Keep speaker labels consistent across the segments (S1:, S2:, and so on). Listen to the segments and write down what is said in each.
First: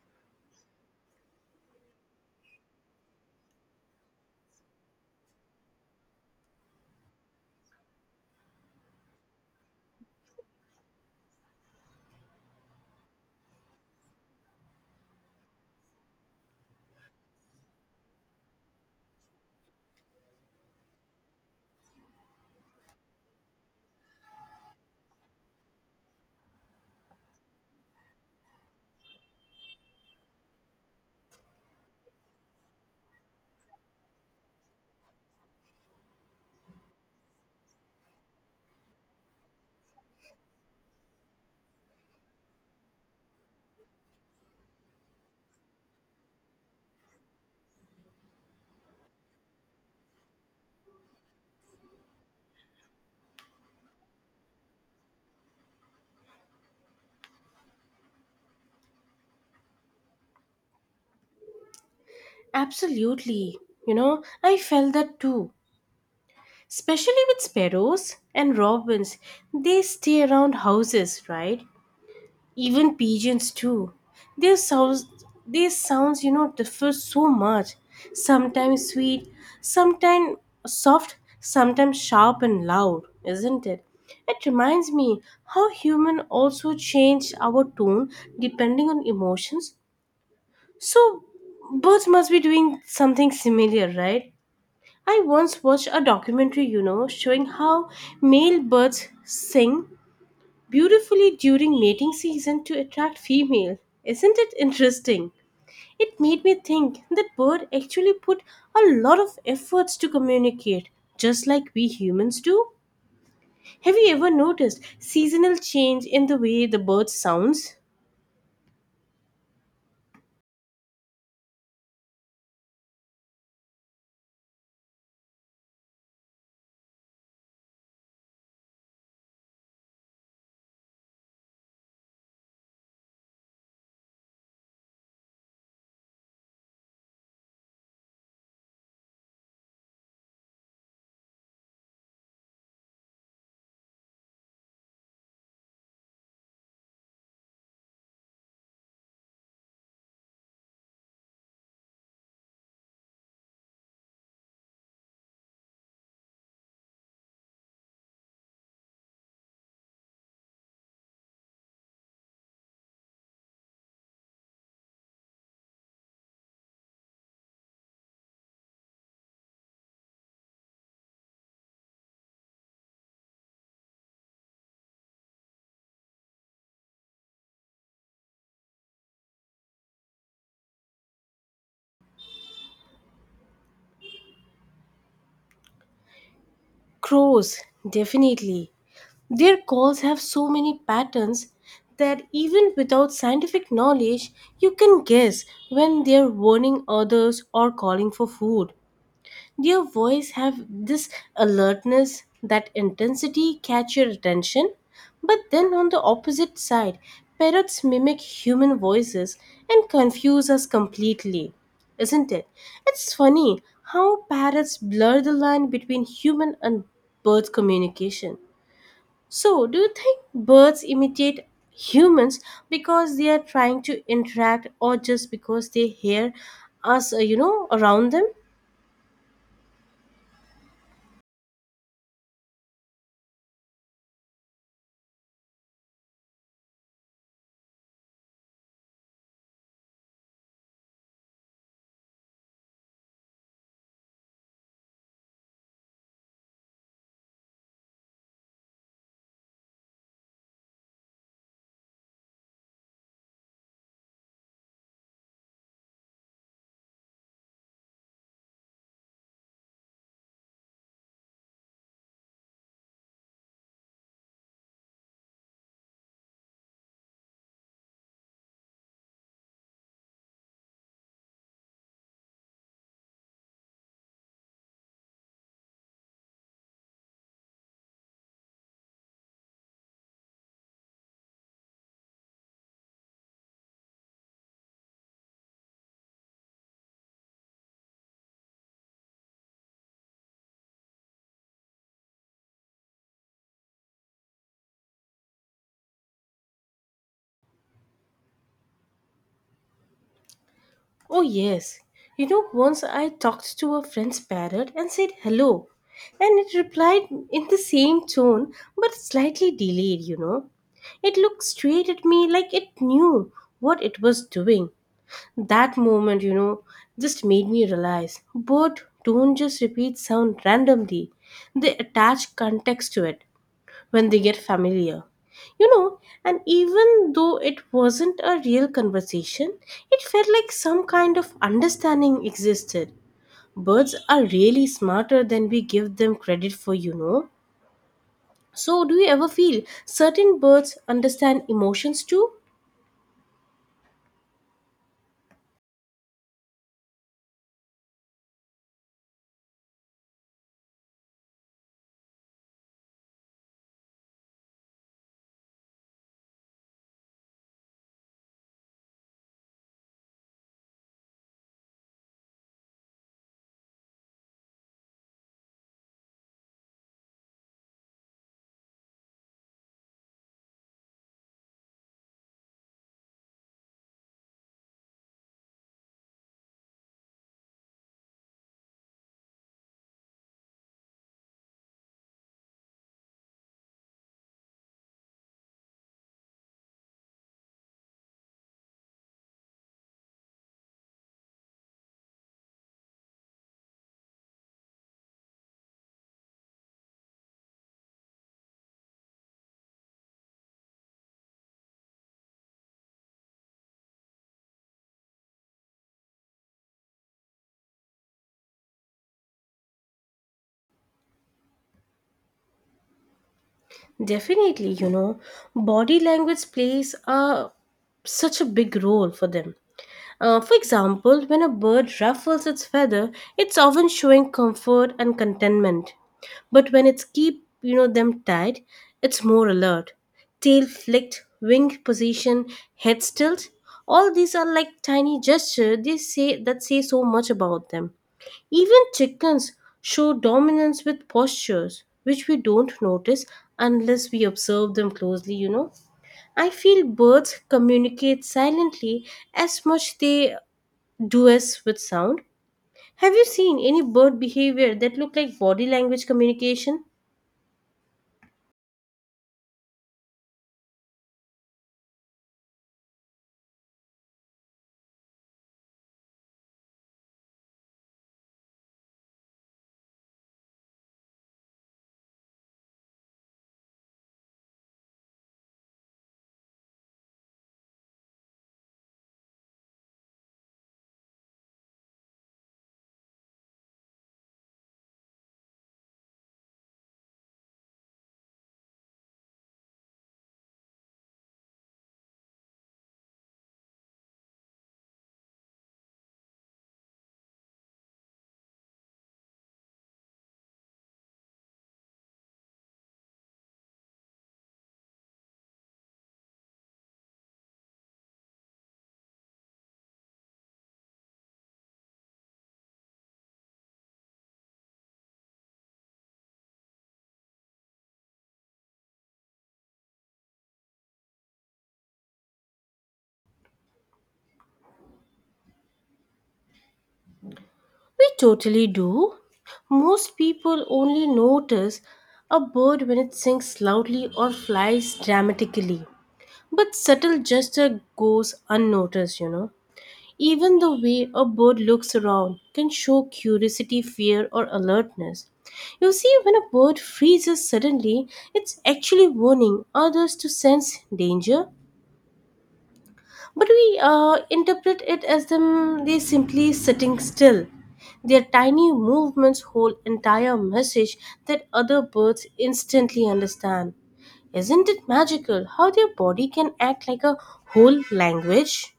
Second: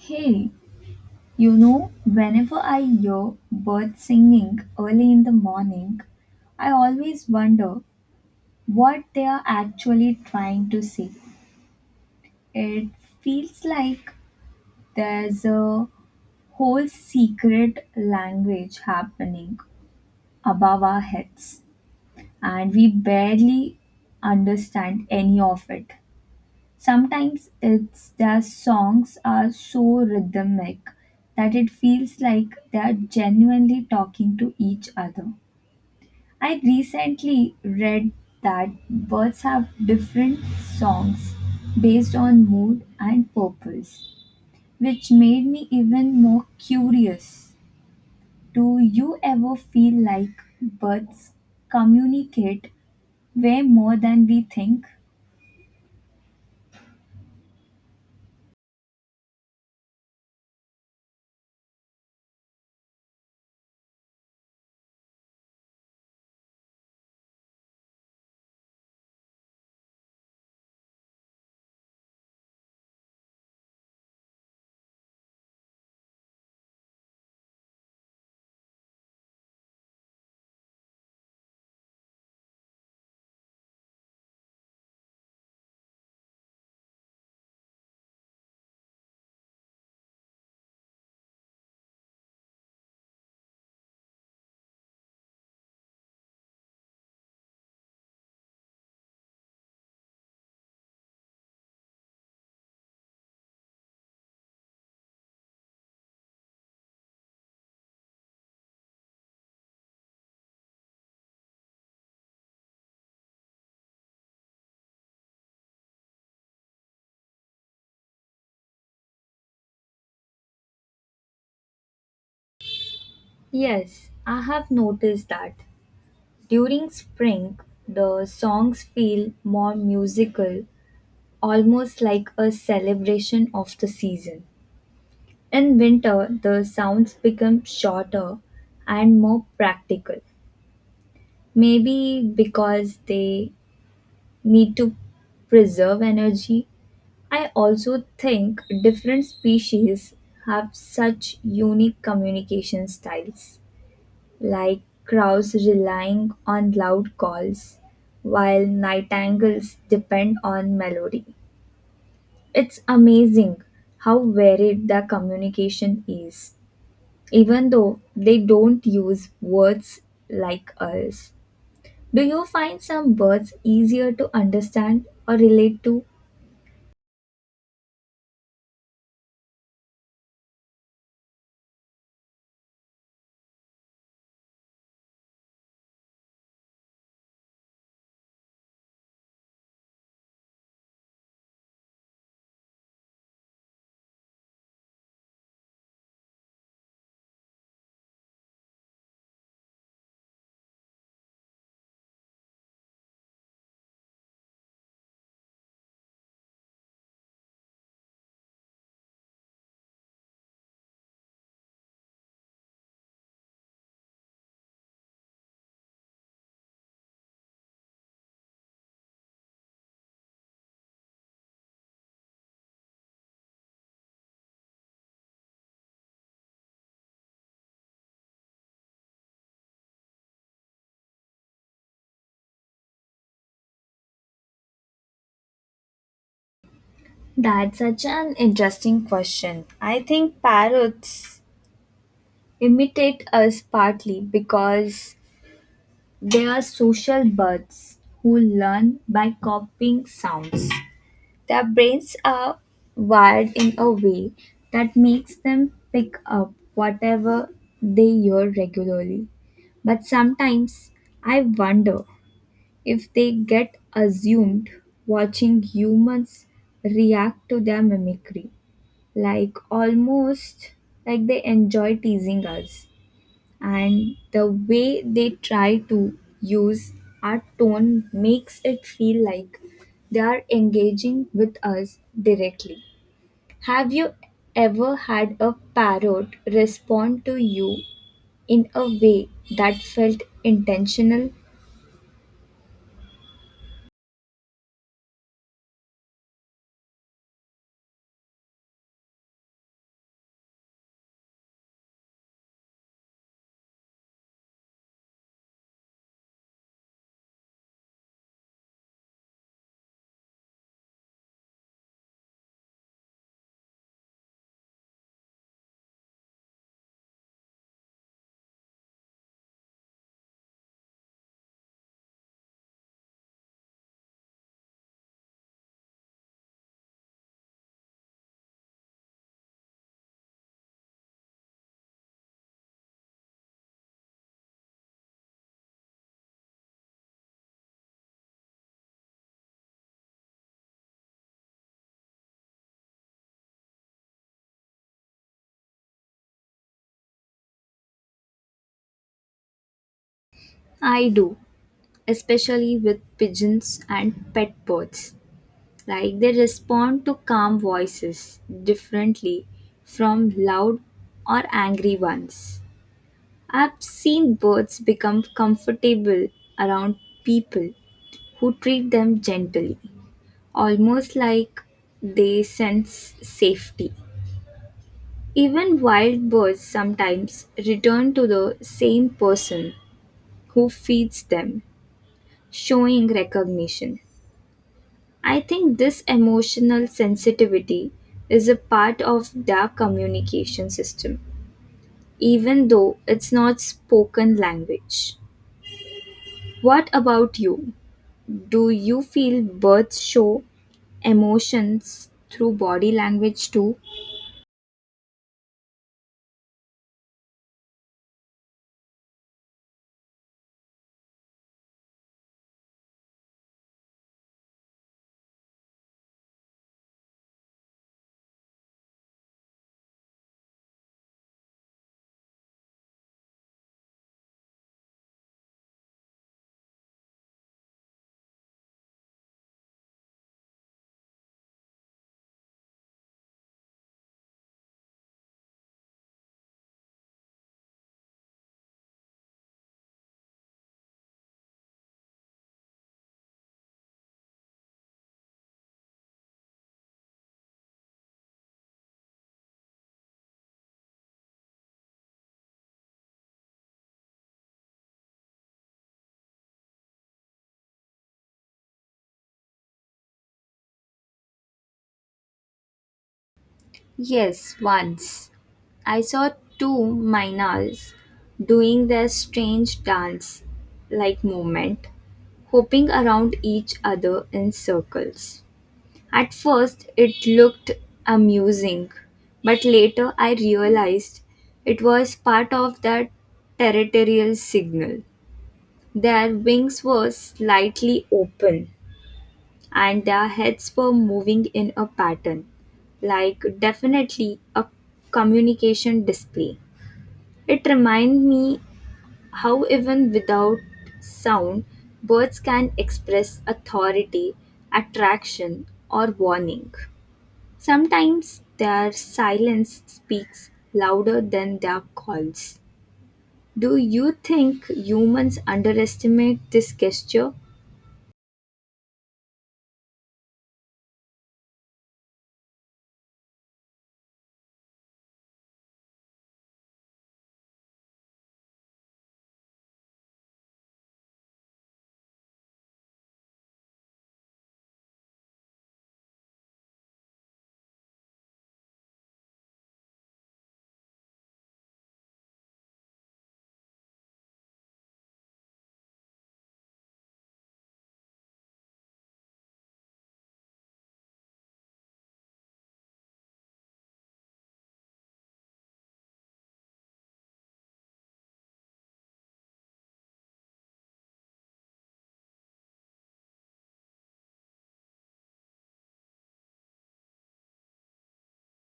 S1: Hey, you know, whenever I hear birds singing early in the morning, I always wonder what they are actually trying to say. It feels like there's a whole secret language happening above our heads, and we barely understand any of it. Sometimes it's their songs are so rhythmic that it feels like they are genuinely talking to each other. I recently read that birds have different songs based on mood and purpose, which made me even more curious. Do you ever feel like birds communicate way more than we think?
S2: Absolutely. I felt that too. Especially with sparrows and robins. They stay around houses, right? Even pigeons too. Their sounds their sounds differ so much. Sometimes sweet, sometimes soft, sometimes sharp and loud, isn't it? It reminds me how human also change our tone depending on emotions. So birds must be doing something similar, right? I once watched a documentary, showing how male birds sing beautifully during mating season to attract female. Isn't it interesting? It made me think that bird actually put a lot of efforts to communicate, just like we humans do. Have you ever noticed seasonal change in the way the bird sounds?
S1: Yes, I have noticed that. During spring, the songs feel more musical, almost like a celebration of the season. In winter, the sounds become shorter and more practical, maybe because they need to preserve energy. I also think different species have such unique communication styles, like crows relying on loud calls, while nightingales depend on melody. It's amazing how varied the communication is, even though they don't use words like us. Do you find some birds easier to understand or relate to?
S2: Crows, definitely. Their calls have so many patterns that even without scientific knowledge, you can guess when they're warning others or calling for food. Their voice have this alertness, that intensity catch your attention. But then on the opposite side, parrots mimic human voices and confuse us completely. Isn't it? It's funny how parrots blur the line between human and bird communication. So, do you think birds imitate humans because they are trying to interact or just because they hear us around them?
S1: That's such an interesting question. I think parrots imitate us partly because they are social birds who learn by copying sounds. Their brains are wired in a way that makes them pick up whatever they hear regularly. But sometimes I wonder if they get assumed watching humans react to their mimicry, like almost like they enjoy teasing us, and the way they try to use our tone makes it feel like they are engaging with us directly. Have you ever had a parrot respond to you in a way that felt intentional?
S2: Oh, yes. Once I talked to a friend's parrot and said hello, and it replied in the same tone but slightly delayed. It looked straight at me like it knew what it was doing. That moment just made me realize birds don't just repeat sound randomly, they attach context to it when they get familiar. You know, and even though it wasn't a real conversation, it felt like some kind of understanding existed. Birds are really smarter than we give them credit for. So, do you ever feel certain birds understand emotions too?
S1: I do, especially with pigeons and pet birds. Like they respond to calm voices differently from loud or angry ones. I've seen birds become comfortable around people who treat them gently, almost like they sense safety. Even wild birds sometimes return to the same person who feeds them, showing recognition. I think this emotional sensitivity is a part of their communication system, even though it's not spoken language. What about you? Do you feel birds show emotions through body language too?
S2: Definitely, body language plays a such a big role for them. For example, when a bird ruffles its feather, it's often showing comfort and contentment. But when it's keep them tied, it's more alert. Tail flicked, wing position, head tilt. All these are like tiny gestures. They say that say so much about them. Even chickens show dominance with postures, which we don't notice unless we observe them closely. I feel birds communicate silently as much they do as with sound. Have you seen any bird behavior that look like body language communication?
S1: Yes, once. I saw two mynals doing their strange dance like movement, hopping around each other in circles. At first, it looked amusing, but later I realized it was part of their territorial signal. Their wings were slightly open and their heads were moving in a pattern, like definitely a communication display. It reminded me how, even without sound, birds can express authority, attraction, or warning. Sometimes their silence speaks louder than their calls. Do you think humans underestimate this gesture?
S2: We totally do. Most people only notice a bird when it sings loudly or flies dramatically. But subtle gesture goes unnoticed. Even the way a bird looks around can show curiosity, fear, or alertness. You see, when a bird freezes suddenly, it's actually warning others to sense danger. But we interpret it as them they simply sitting still. Their tiny movements hold entire message that other birds instantly understand. Isn't it magical how their body can act like a whole language?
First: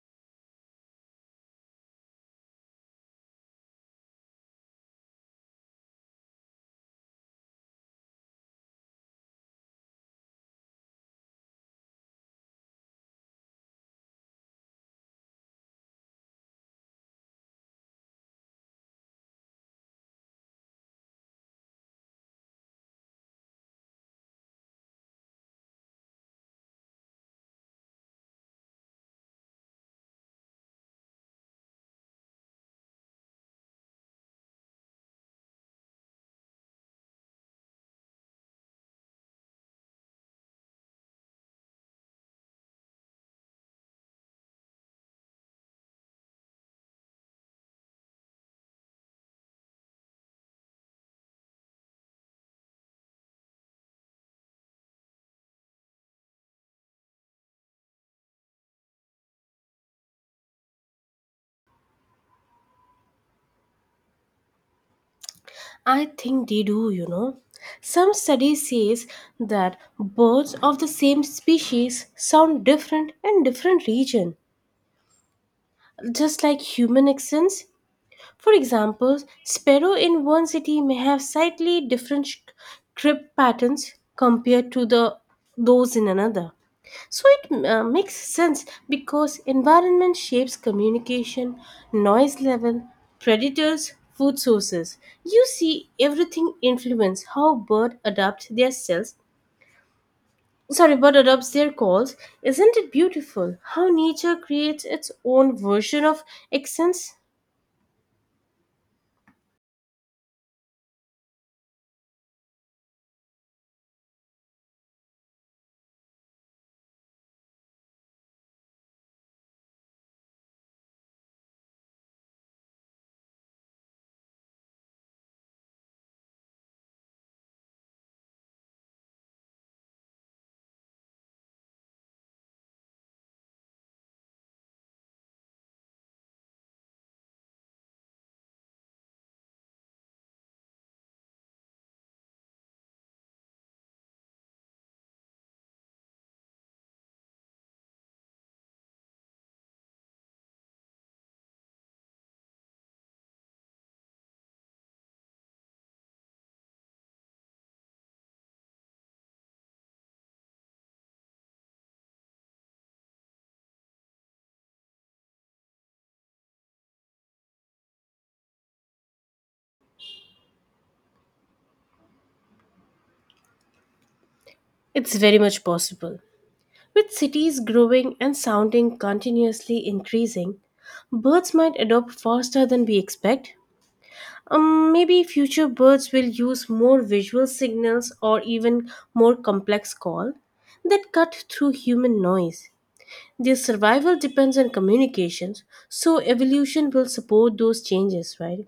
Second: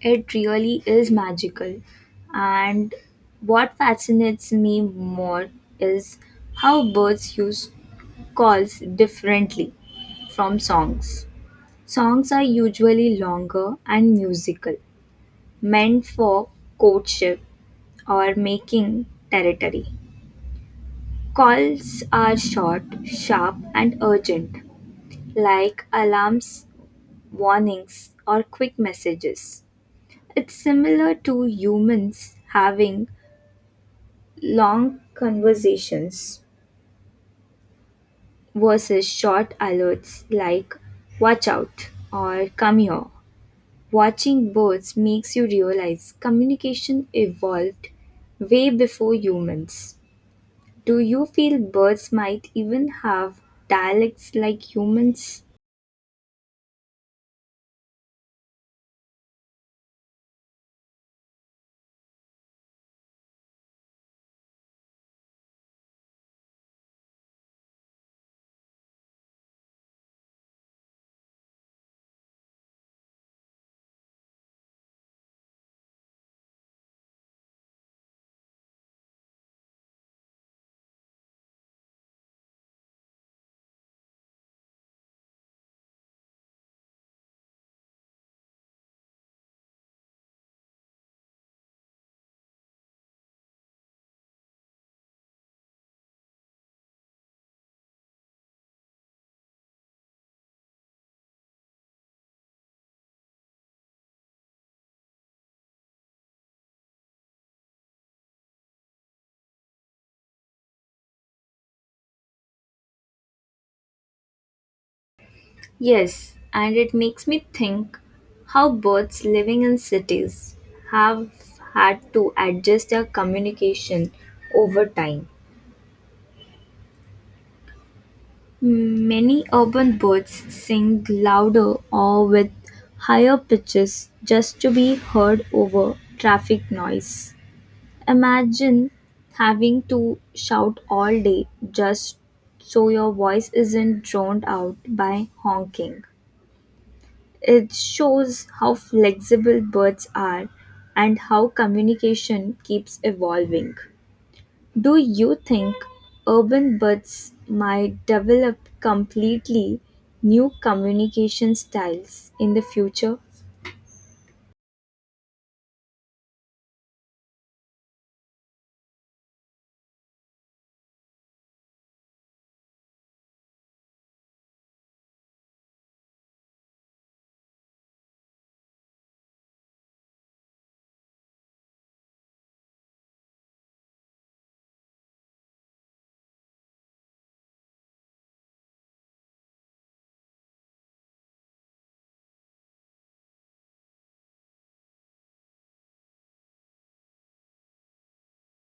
S1: It really is magical. And what fascinates me more is how birds use calls differently from songs. Songs are usually longer and musical, meant for courtship or making territory. Calls are short, sharp, and urgent, like alarms, warnings, or quick messages. It's similar to humans having long conversations versus short alerts like watch out or come here. Watching birds makes you realize communication evolved way before humans. Do you feel birds might even have dialects like humans?
S2: I think they do. Some studies says that birds of the same species sound different in different region, just like human accents. For example, sparrow in one city may have slightly different crib patterns compared to the those in another. So it makes sense because environment shapes communication, noise level, predators, food sources. You see, everything influence how bird adapt their cells. Sorry, bird adopts their calls. Isn't it beautiful how nature creates its own version of accents?
S1: Yes, and it makes me think how birds living in cities have had to adjust their communication over time. Many urban birds sing louder or with higher pitches just to be heard over traffic noise. Imagine having to shout all day just so your voice isn't drowned out by honking. It shows how flexible birds are and how communication keeps evolving. Do you think urban buds might develop completely new communication styles in the future?
S2: It's very much possible. With cities growing and sounding continuously increasing, birds might adopt faster than we expect. Maybe future birds will use more visual signals or even more complex call that cut through human noise. Their survival depends on communications, so evolution will support those changes, right?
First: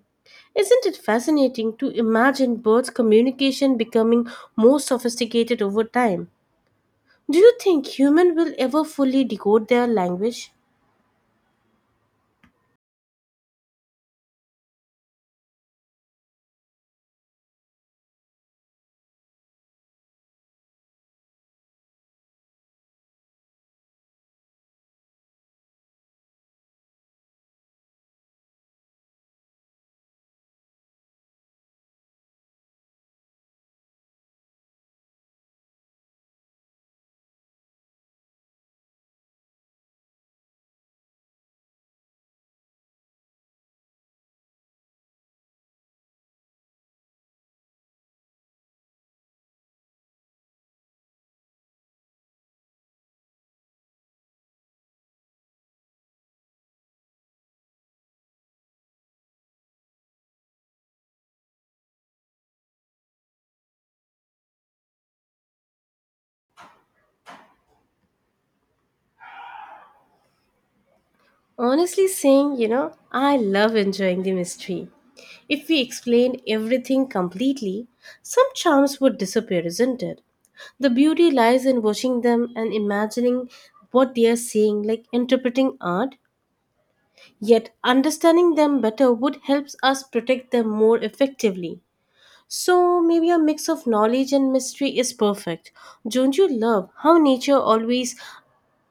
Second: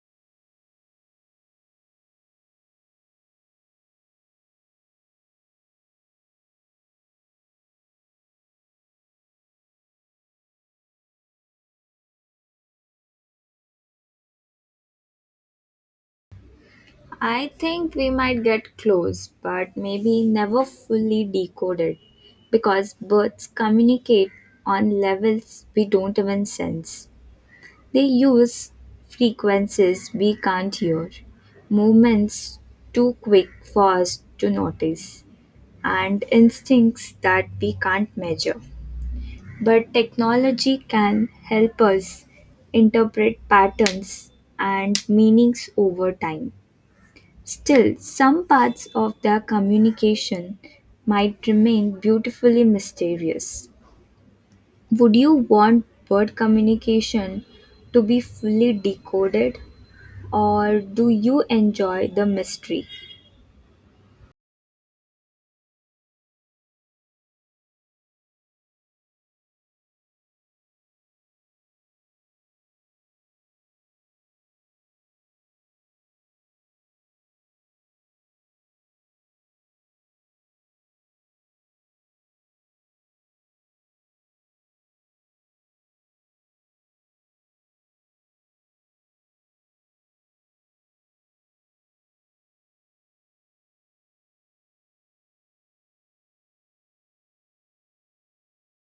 S2: Isn't it fascinating to imagine birds' communication becoming more sophisticated over time? Do you think human will ever fully decode their language?
S1: I think we might get close, but maybe never fully decoded because birds communicate on levels we don't even sense. They use frequencies we can't hear, movements too quick for us to notice, and instincts that we can't measure. But technology can help us interpret patterns and meanings over time. Still, some parts of their communication might remain beautifully mysterious. Would you want bird communication to be fully decoded, or do you enjoy the mystery?
S2: Honestly saying, I love enjoying the mystery. If we explained everything completely, some charms would disappear, isn't it? The beauty lies in watching them and imagining what they are seeing, like interpreting art. Yet, understanding them better would help us protect them more effectively. So, maybe a mix of knowledge and mystery is perfect. Don't you love how nature always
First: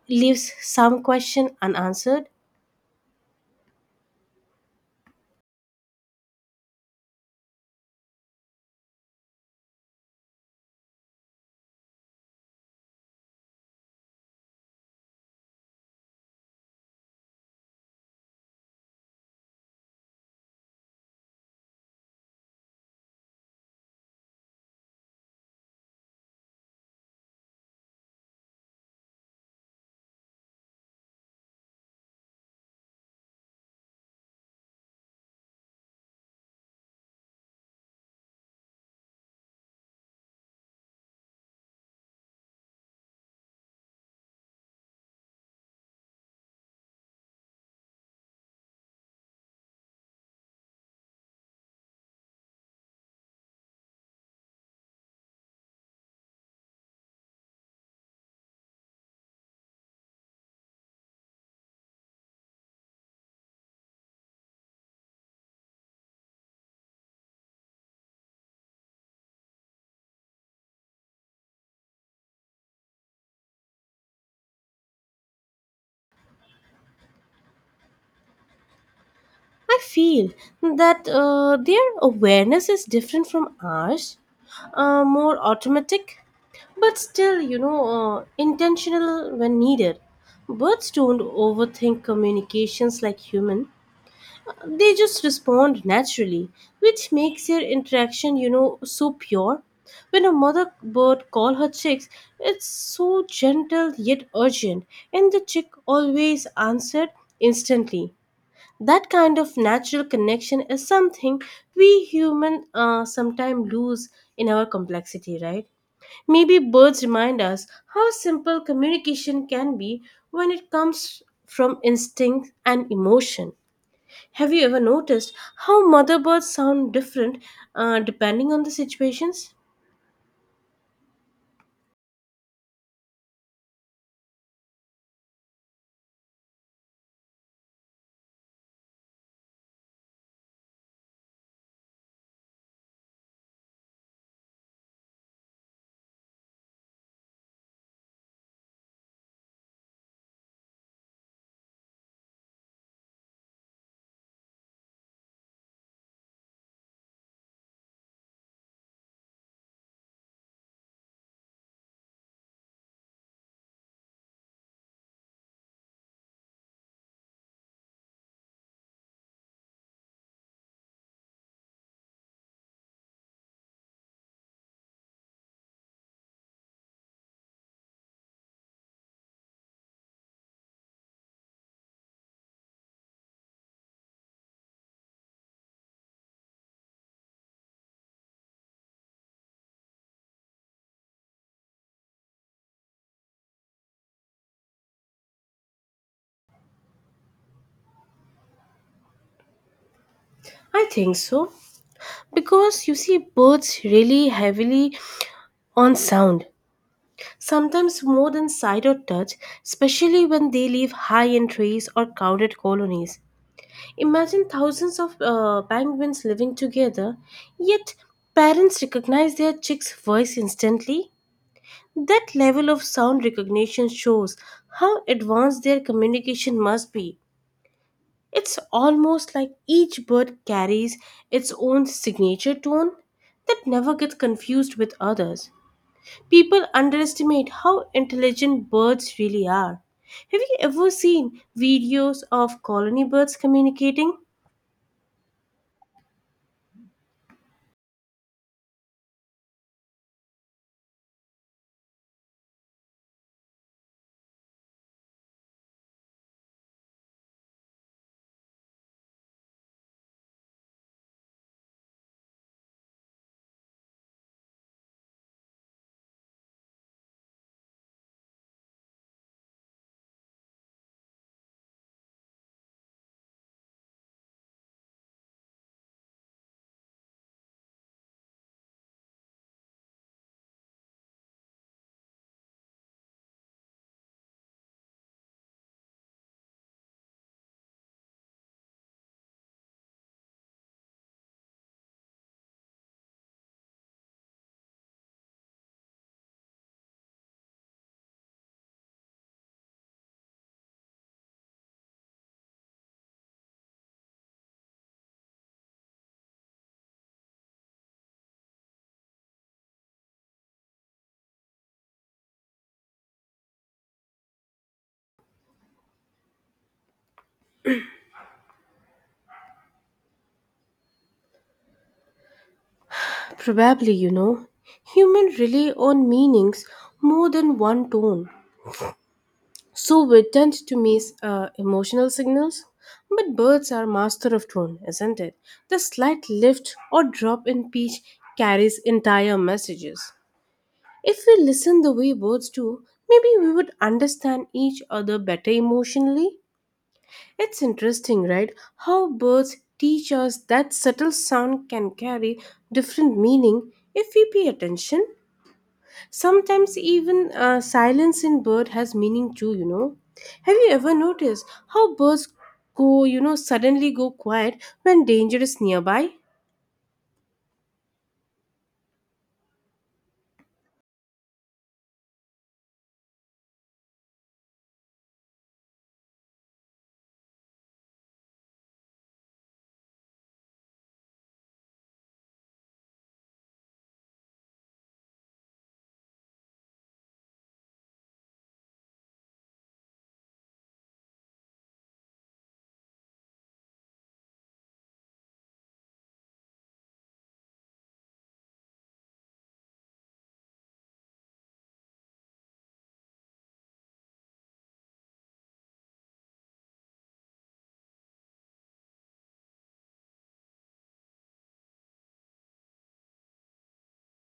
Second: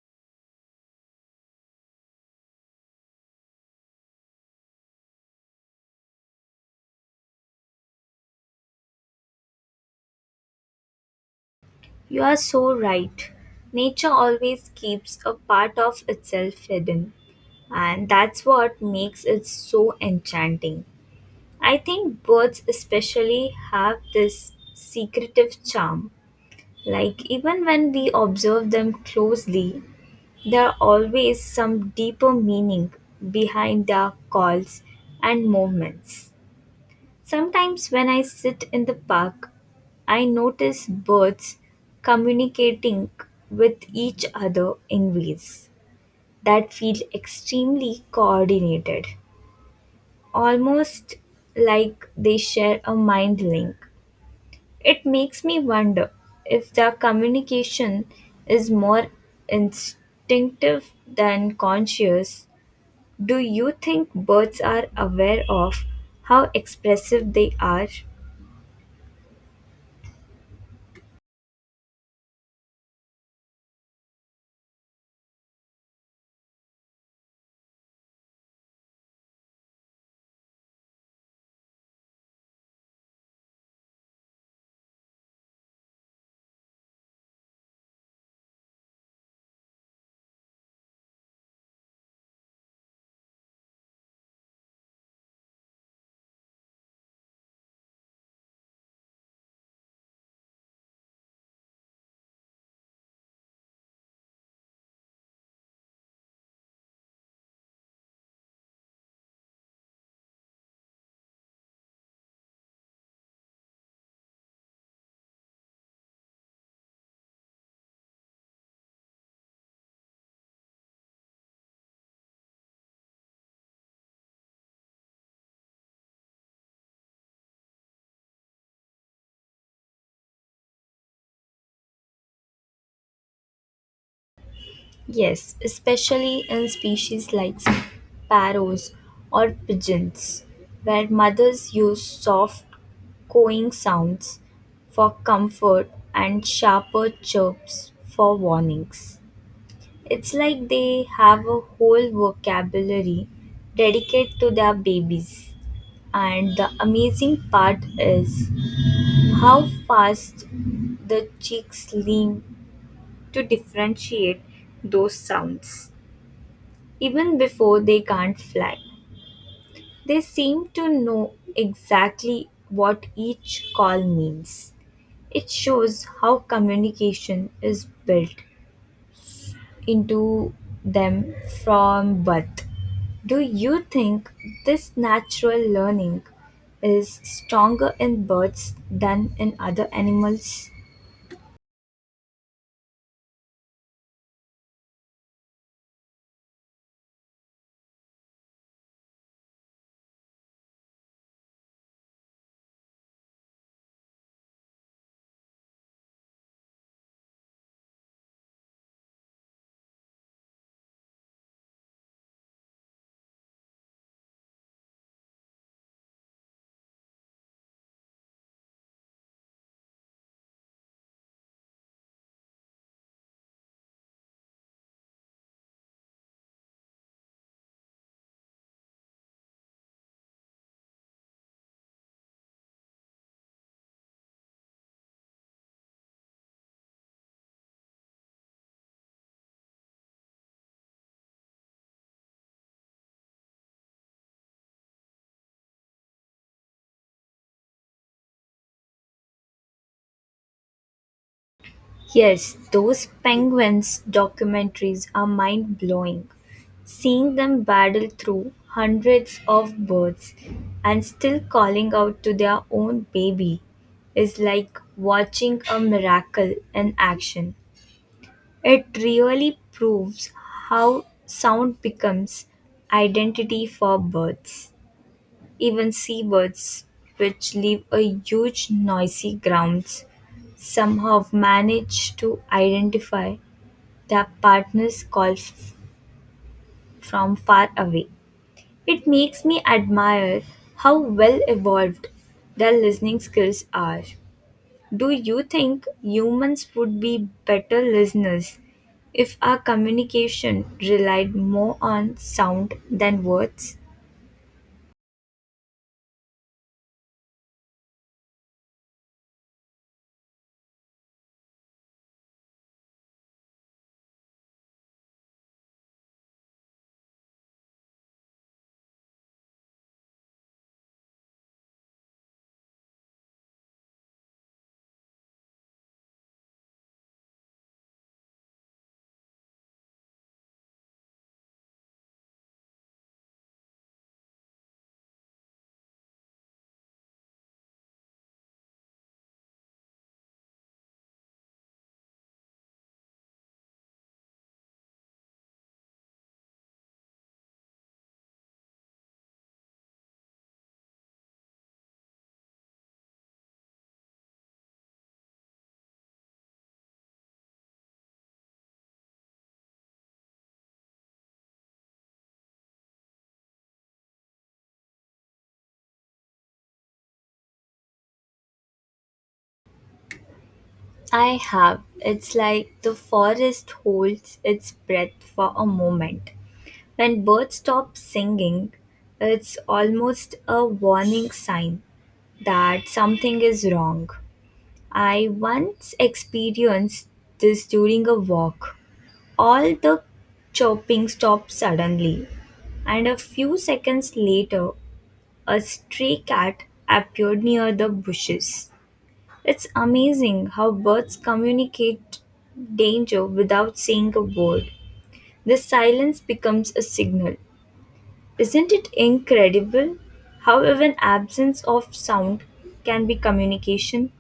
S2: leaves some question unanswered?
S1: You are so right. Nature always keeps a part of itself hidden, and that's what makes it so enchanting. I think birds, especially, have this secretive charm. Like, even when we observe them closely, there are always some deeper meaning behind their calls and movements. Sometimes when I sit in the park, I notice birds communicating with each other in ways that feel extremely coordinated, almost like they share a mind link. It makes me wonder if the communication is more instinctive than conscious. Do you think birds are aware of how expressive they are?
S2: I feel that their awareness is different from ours, more automatic, but still, intentional when needed. Birds don't overthink communications like human. They just respond naturally, which makes their interaction so pure. When a mother bird call her chicks, it's so gentle yet urgent, and the chick always answered instantly. That kind of natural connection is something we humans sometimes lose in our complexity, right? Maybe birds remind us how simple communication can be when it comes from instinct and emotion. Have you ever noticed how mother birds sound different depending on the situations?
S1: Yes, especially in species like sparrows or pigeons, where mothers use soft cooing sounds for comfort and sharper chirps for warnings. It's like they have a whole vocabulary dedicated to their babies. And the amazing part is how fast the chicks lean to differentiate those sounds. Even before they can't fly, they seem to know exactly what each call means. It shows how communication is built into them from birth. Do you think this natural learning is stronger in birds than in other animals?
S2: I think so. Because you see, birds rely heavily on sound, sometimes more than sight or touch, especially when they live high in trees or crowded colonies. Imagine thousands of penguins living together, yet parents recognize their chicks' voice instantly. That level of sound recognition shows how advanced their communication must be. It's almost like each bird carries its own signature tone that never gets confused with others. People underestimate how intelligent birds really are. Have you ever seen videos of colony birds communicating?
S1: Yes, those penguins documentaries are mind blowing. Seeing them battle through hundreds of birds and still calling out to their own baby is like watching a miracle in action. It really proves how sound becomes identity for birds. Even seabirds, which live a huge noisy grounds, somehow manage to identify the partners call from far away. It makes me admire how well evolved their listening skills are. Do you think humans would be better listeners if our communication relied more on sound than words?
S2: Probably, Humans rely on meanings more than one tone. So we tend to miss emotional signals. But birds are master of tone, isn't it? The slight lift or drop in pitch carries entire messages. If we listen the way birds do, maybe we would understand each other better emotionally. It's interesting, right? How birds teach us that subtle sound can carry different meaning if we pay attention. Sometimes even silence in bird has meaning too. Have you ever noticed how birds suddenly go quiet when danger is nearby?
S1: I have. It's like the forest holds its breath for a moment. When birds stop singing, it's almost a warning sign that something is wrong. I once experienced this during a walk. All the chopping stopped suddenly, and a few seconds later, a stray cat appeared near the bushes. It's amazing how birds communicate danger without saying a word. The silence becomes a signal. Isn't it incredible how even absence of sound can be communication?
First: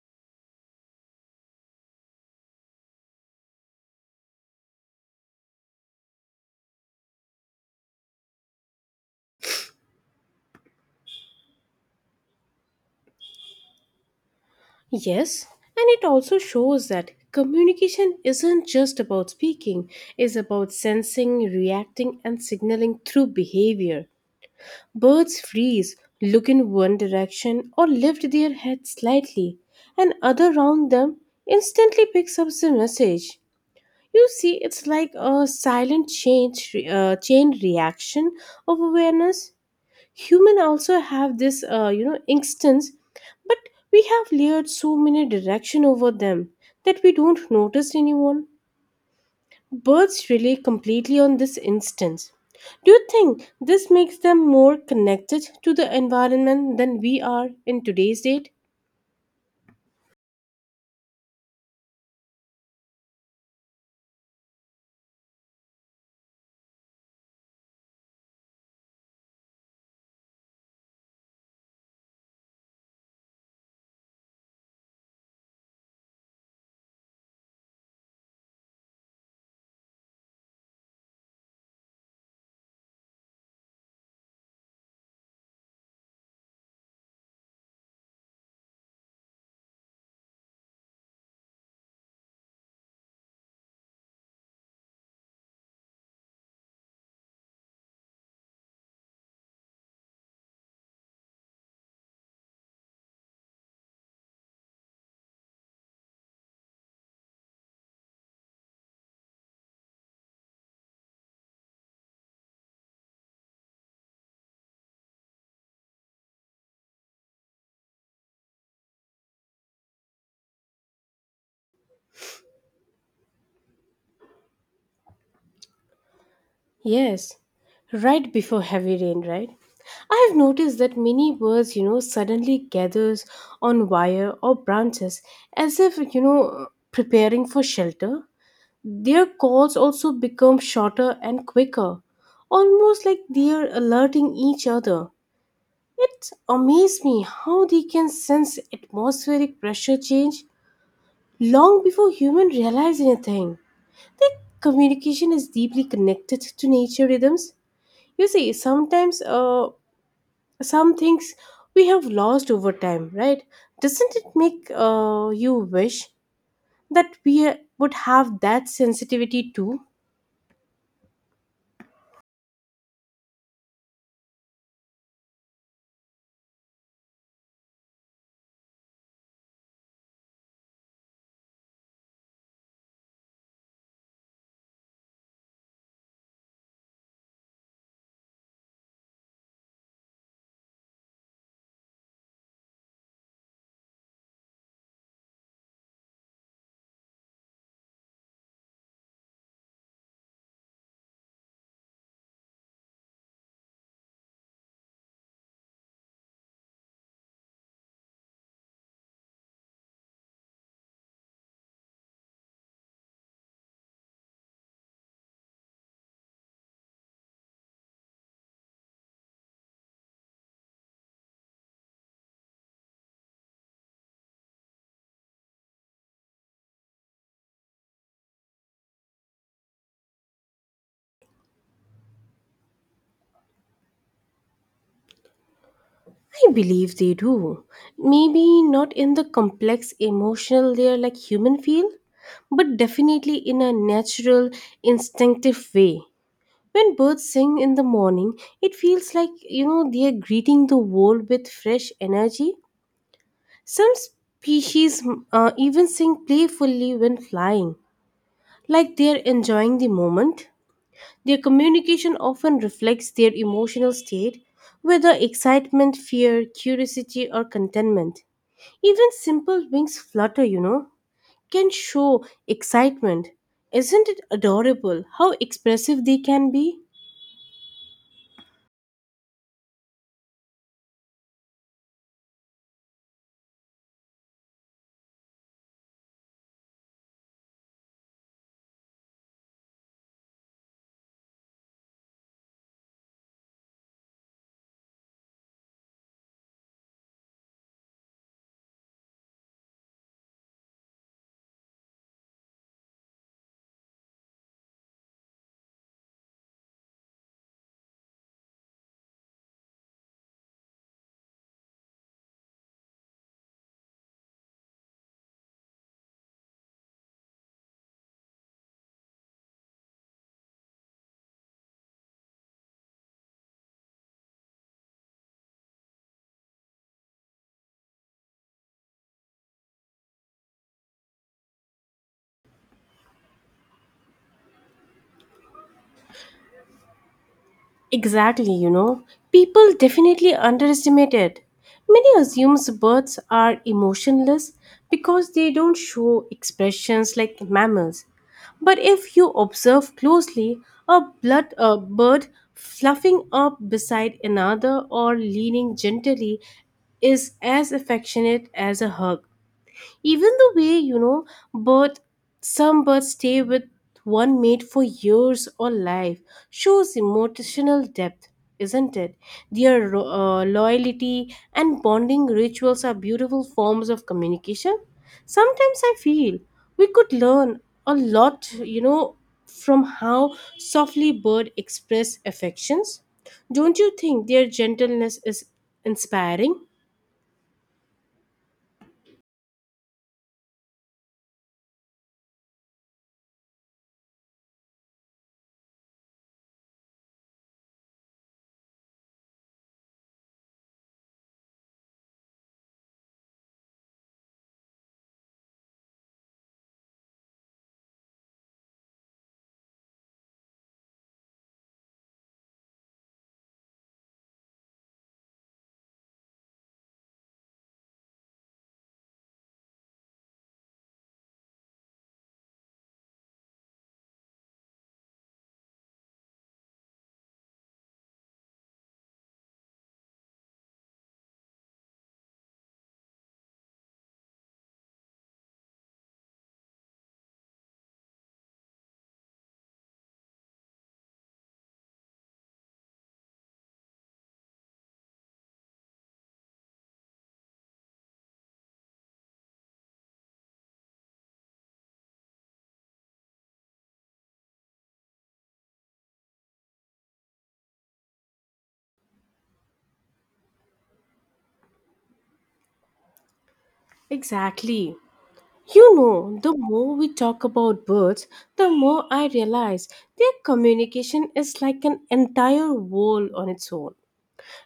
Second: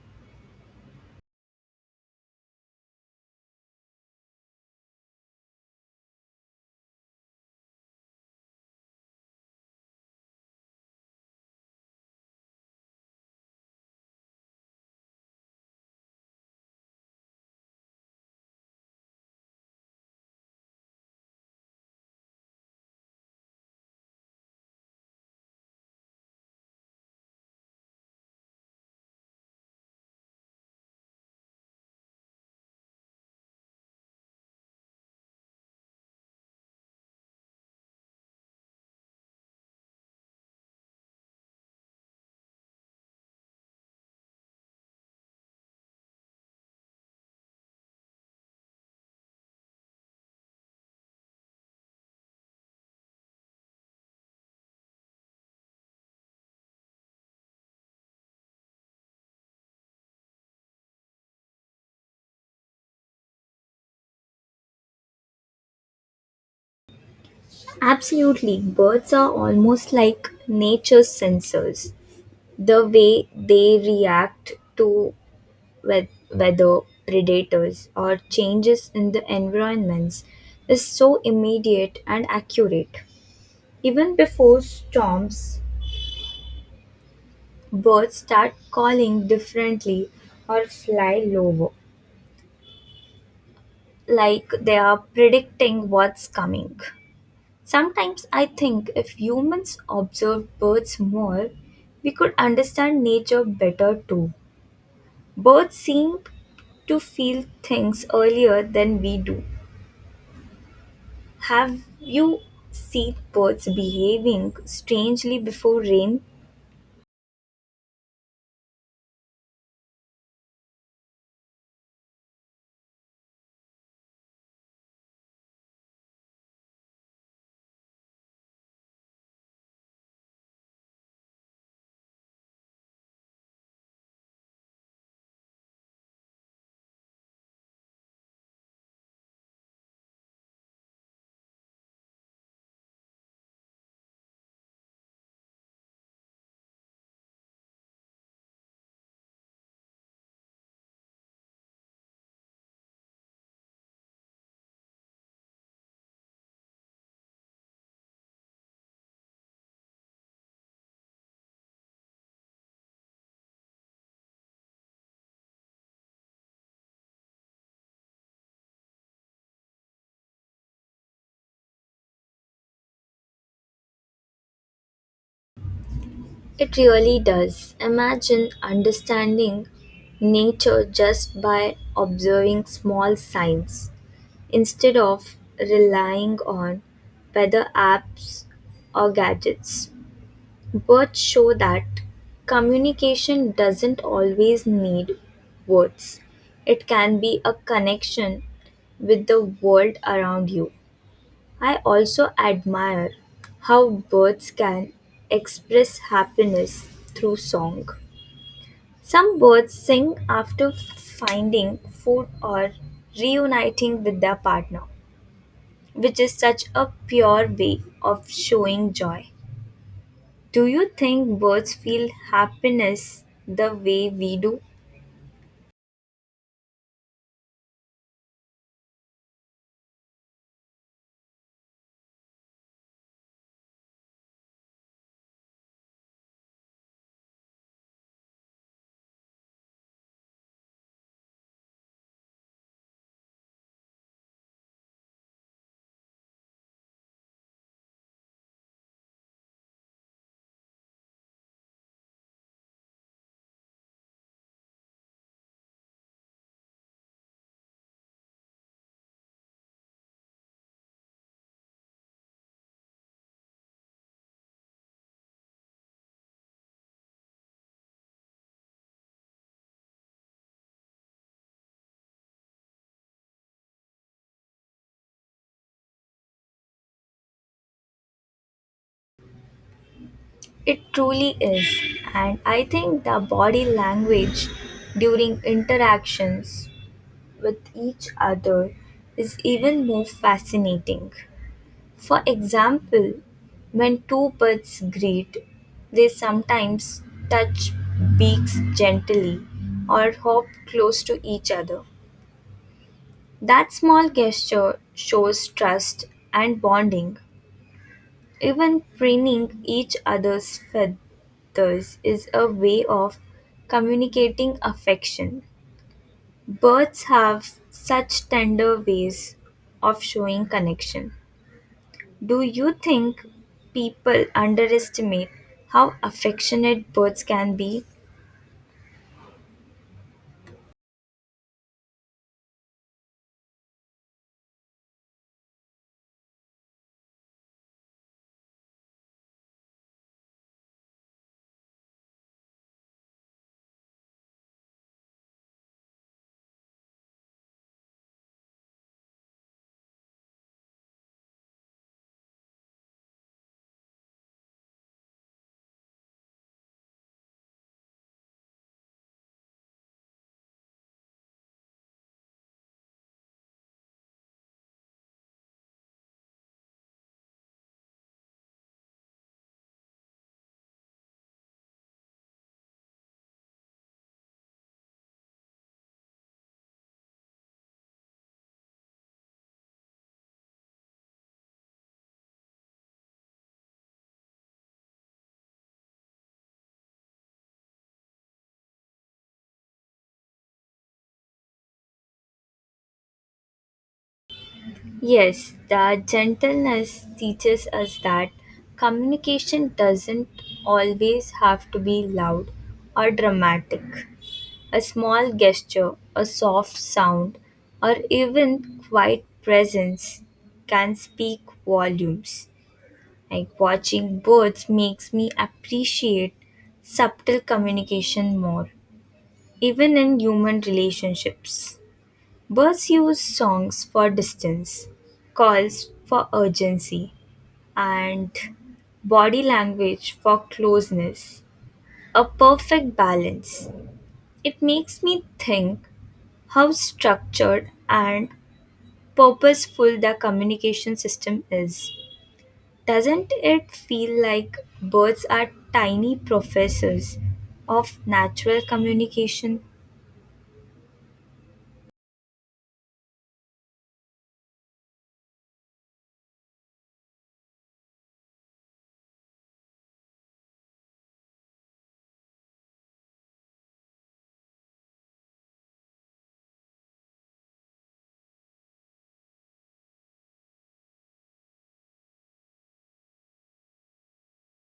S2: Yes, and it also shows that communication isn't just about speaking, it's about sensing, reacting, and signaling through behavior. Birds freeze, look in one direction, or lift their heads slightly, and other round them instantly picks up the message. You see, it's like a silent chain reaction of awareness. Human also have this instance, but we have layered so many direction over them that we don't notice anyone. Birds rely completely on this instance. Do you think this makes them more connected to the environment than we are in today's date?
S1: Absolutely, birds are almost like nature's sensors. The way they react to weather, predators, or changes in the environments is so immediate and accurate. Even before storms, birds start calling differently or fly lower, like they are predicting what's coming. Sometimes I think if humans observed birds more, we could understand nature better too. Birds seem to feel things earlier than we do. Have you seen birds behaving strangely before rain?
S2: Yes, right before heavy rain, right? I have noticed that many birds suddenly gathers on wire or branches as if preparing for shelter. Their calls also become shorter and quicker, almost like they are alerting each other. It amazed me how they can sense atmospheric pressure change long before humans realize anything. Their communication is deeply connected to nature rhythms. You see, sometimes some things we have lost over time, right? Doesn't it make you wish that we would have that sensitivity too?
S1: It really does. Imagine understanding nature just by observing small signs instead of relying on weather apps or gadgets. Words show that communication doesn't always need words. It can be a connection with the world around you. I also admire how birds can express happiness through song. Some birds sing after finding food or reuniting with their partner, which is such a pure way of showing joy. Do you think birds feel happiness the way we do?
S2: I believe they do. Maybe not in the complex emotional layer like human feel, but definitely in a natural, instinctive way. When birds sing in the morning, it feels like they are greeting the world with fresh energy. Some species even sing playfully when flying, like they are enjoying the moment. Their communication often reflects their emotional state, whether excitement, fear, curiosity, or contentment. Even simple wings flutter can show excitement. Isn't it adorable how expressive they can be?
S1: It truly is. And I think the body language during interactions with each other is even more fascinating. For example, when two birds greet, they sometimes touch beaks gently or hop close to each other. That small gesture shows trust and bonding. Even preening each other's feathers is a way of communicating affection. Birds have such tender ways of showing connection. Do you think people underestimate how affectionate birds can be?
S2: Exactly. People definitely underestimate it. Many assumes birds are emotionless because they don't show expressions like mammals. But if you observe closely, a bird fluffing up beside another or leaning gently is as affectionate as a hug. Even the way, you know, bird some birds stay with one mate for years or life shows emotional depth, isn't it? Their loyalty and bonding rituals are beautiful forms of communication. Sometimes I feel we could learn a lot, from how softly bird express affections. Don't you think their gentleness is inspiring?
S1: Yes, their gentleness teaches us that communication doesn't always have to be loud or dramatic. A small gesture, a soft sound, or even quiet presence can speak volumes. Like watching birds makes me appreciate subtle communication more, even in human relationships. Birds use songs for distance, calls for urgency, and body language for closeness. A perfect balance. It makes me think how structured and purposeful the communication system is. Doesn't it feel like birds are tiny professors of natural communication?
S2: Exactly. The more we talk about birds, the more I realize their communication is like an entire world on its own.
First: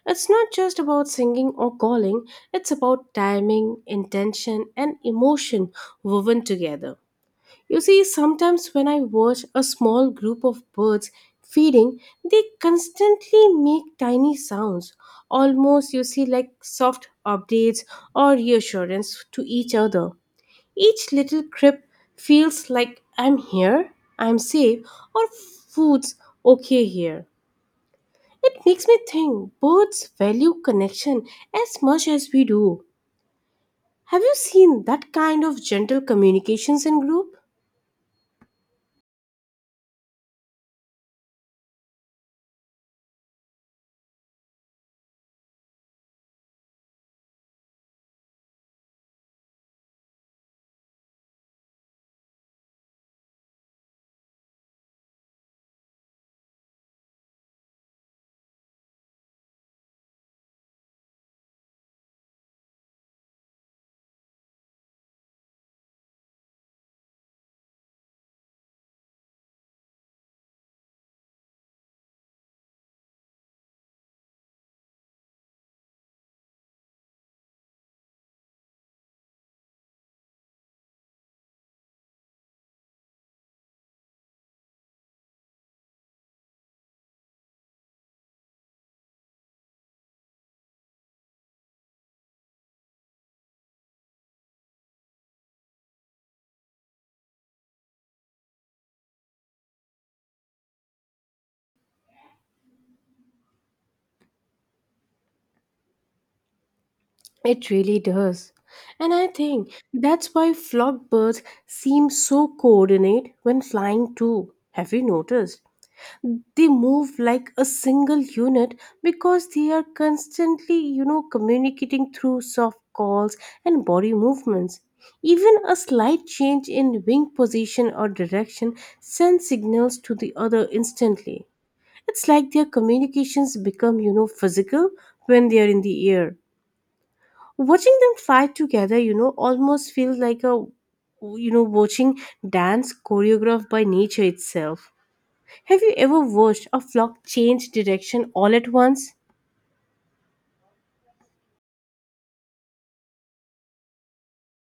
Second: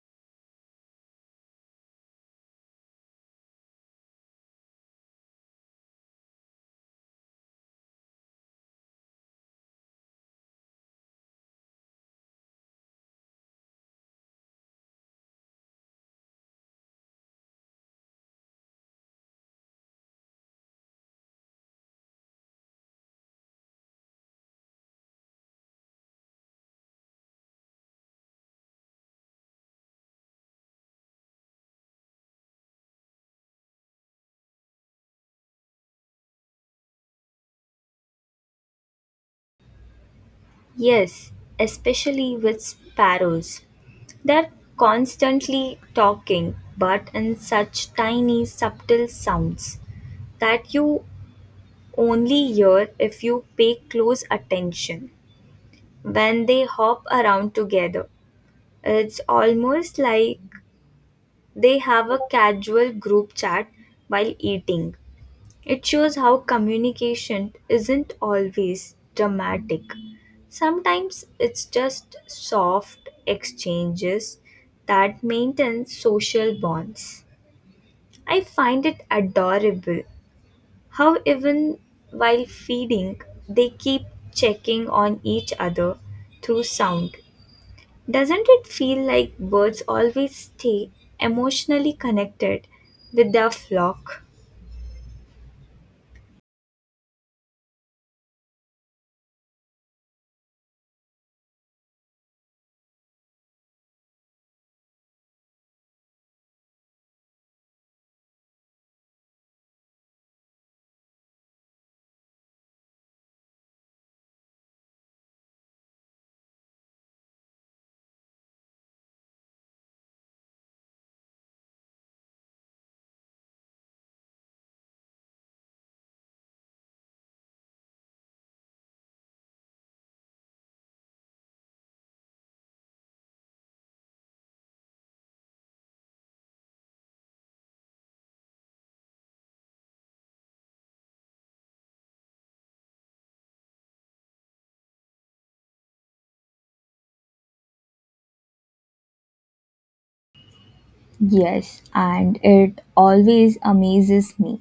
S2: It's not just about singing or calling, it's about timing, intention, and emotion woven together. You see, sometimes when I watch a small group of birds feeding, they constantly make tiny sounds, almost like soft updates or reassurance to each other. Each little crib feels like I'm here, I'm safe, or food's okay here. It makes me think birds value connection as much as we do. Have you seen that kind of gentle communications in group?
S1: Yes, especially with sparrows. They're constantly talking, but in such tiny, subtle sounds that you only hear if you pay close attention. When they hop around together, it's almost like they have a casual group chat while eating. It shows how communication isn't always dramatic. Sometimes it's just soft exchanges that maintain social bonds. I find it adorable how, even while feeding, they keep checking on each other through sound. Doesn't it feel like birds always stay emotionally connected with their flock?
S2: It really does. And I think that's why flock birds seem so coordinate when flying too. Have you noticed? They move like a single unit because they are constantly communicating through soft calls and body movements. Even a slight change in wing position or direction sends signals to the other instantly. It's like their communications become physical when they are in the air. Watching them fly together, almost feels like a you know watching dance choreographed by nature itself. Have you ever watched a flock change direction all at once?
S1: Yes, and it always amazes me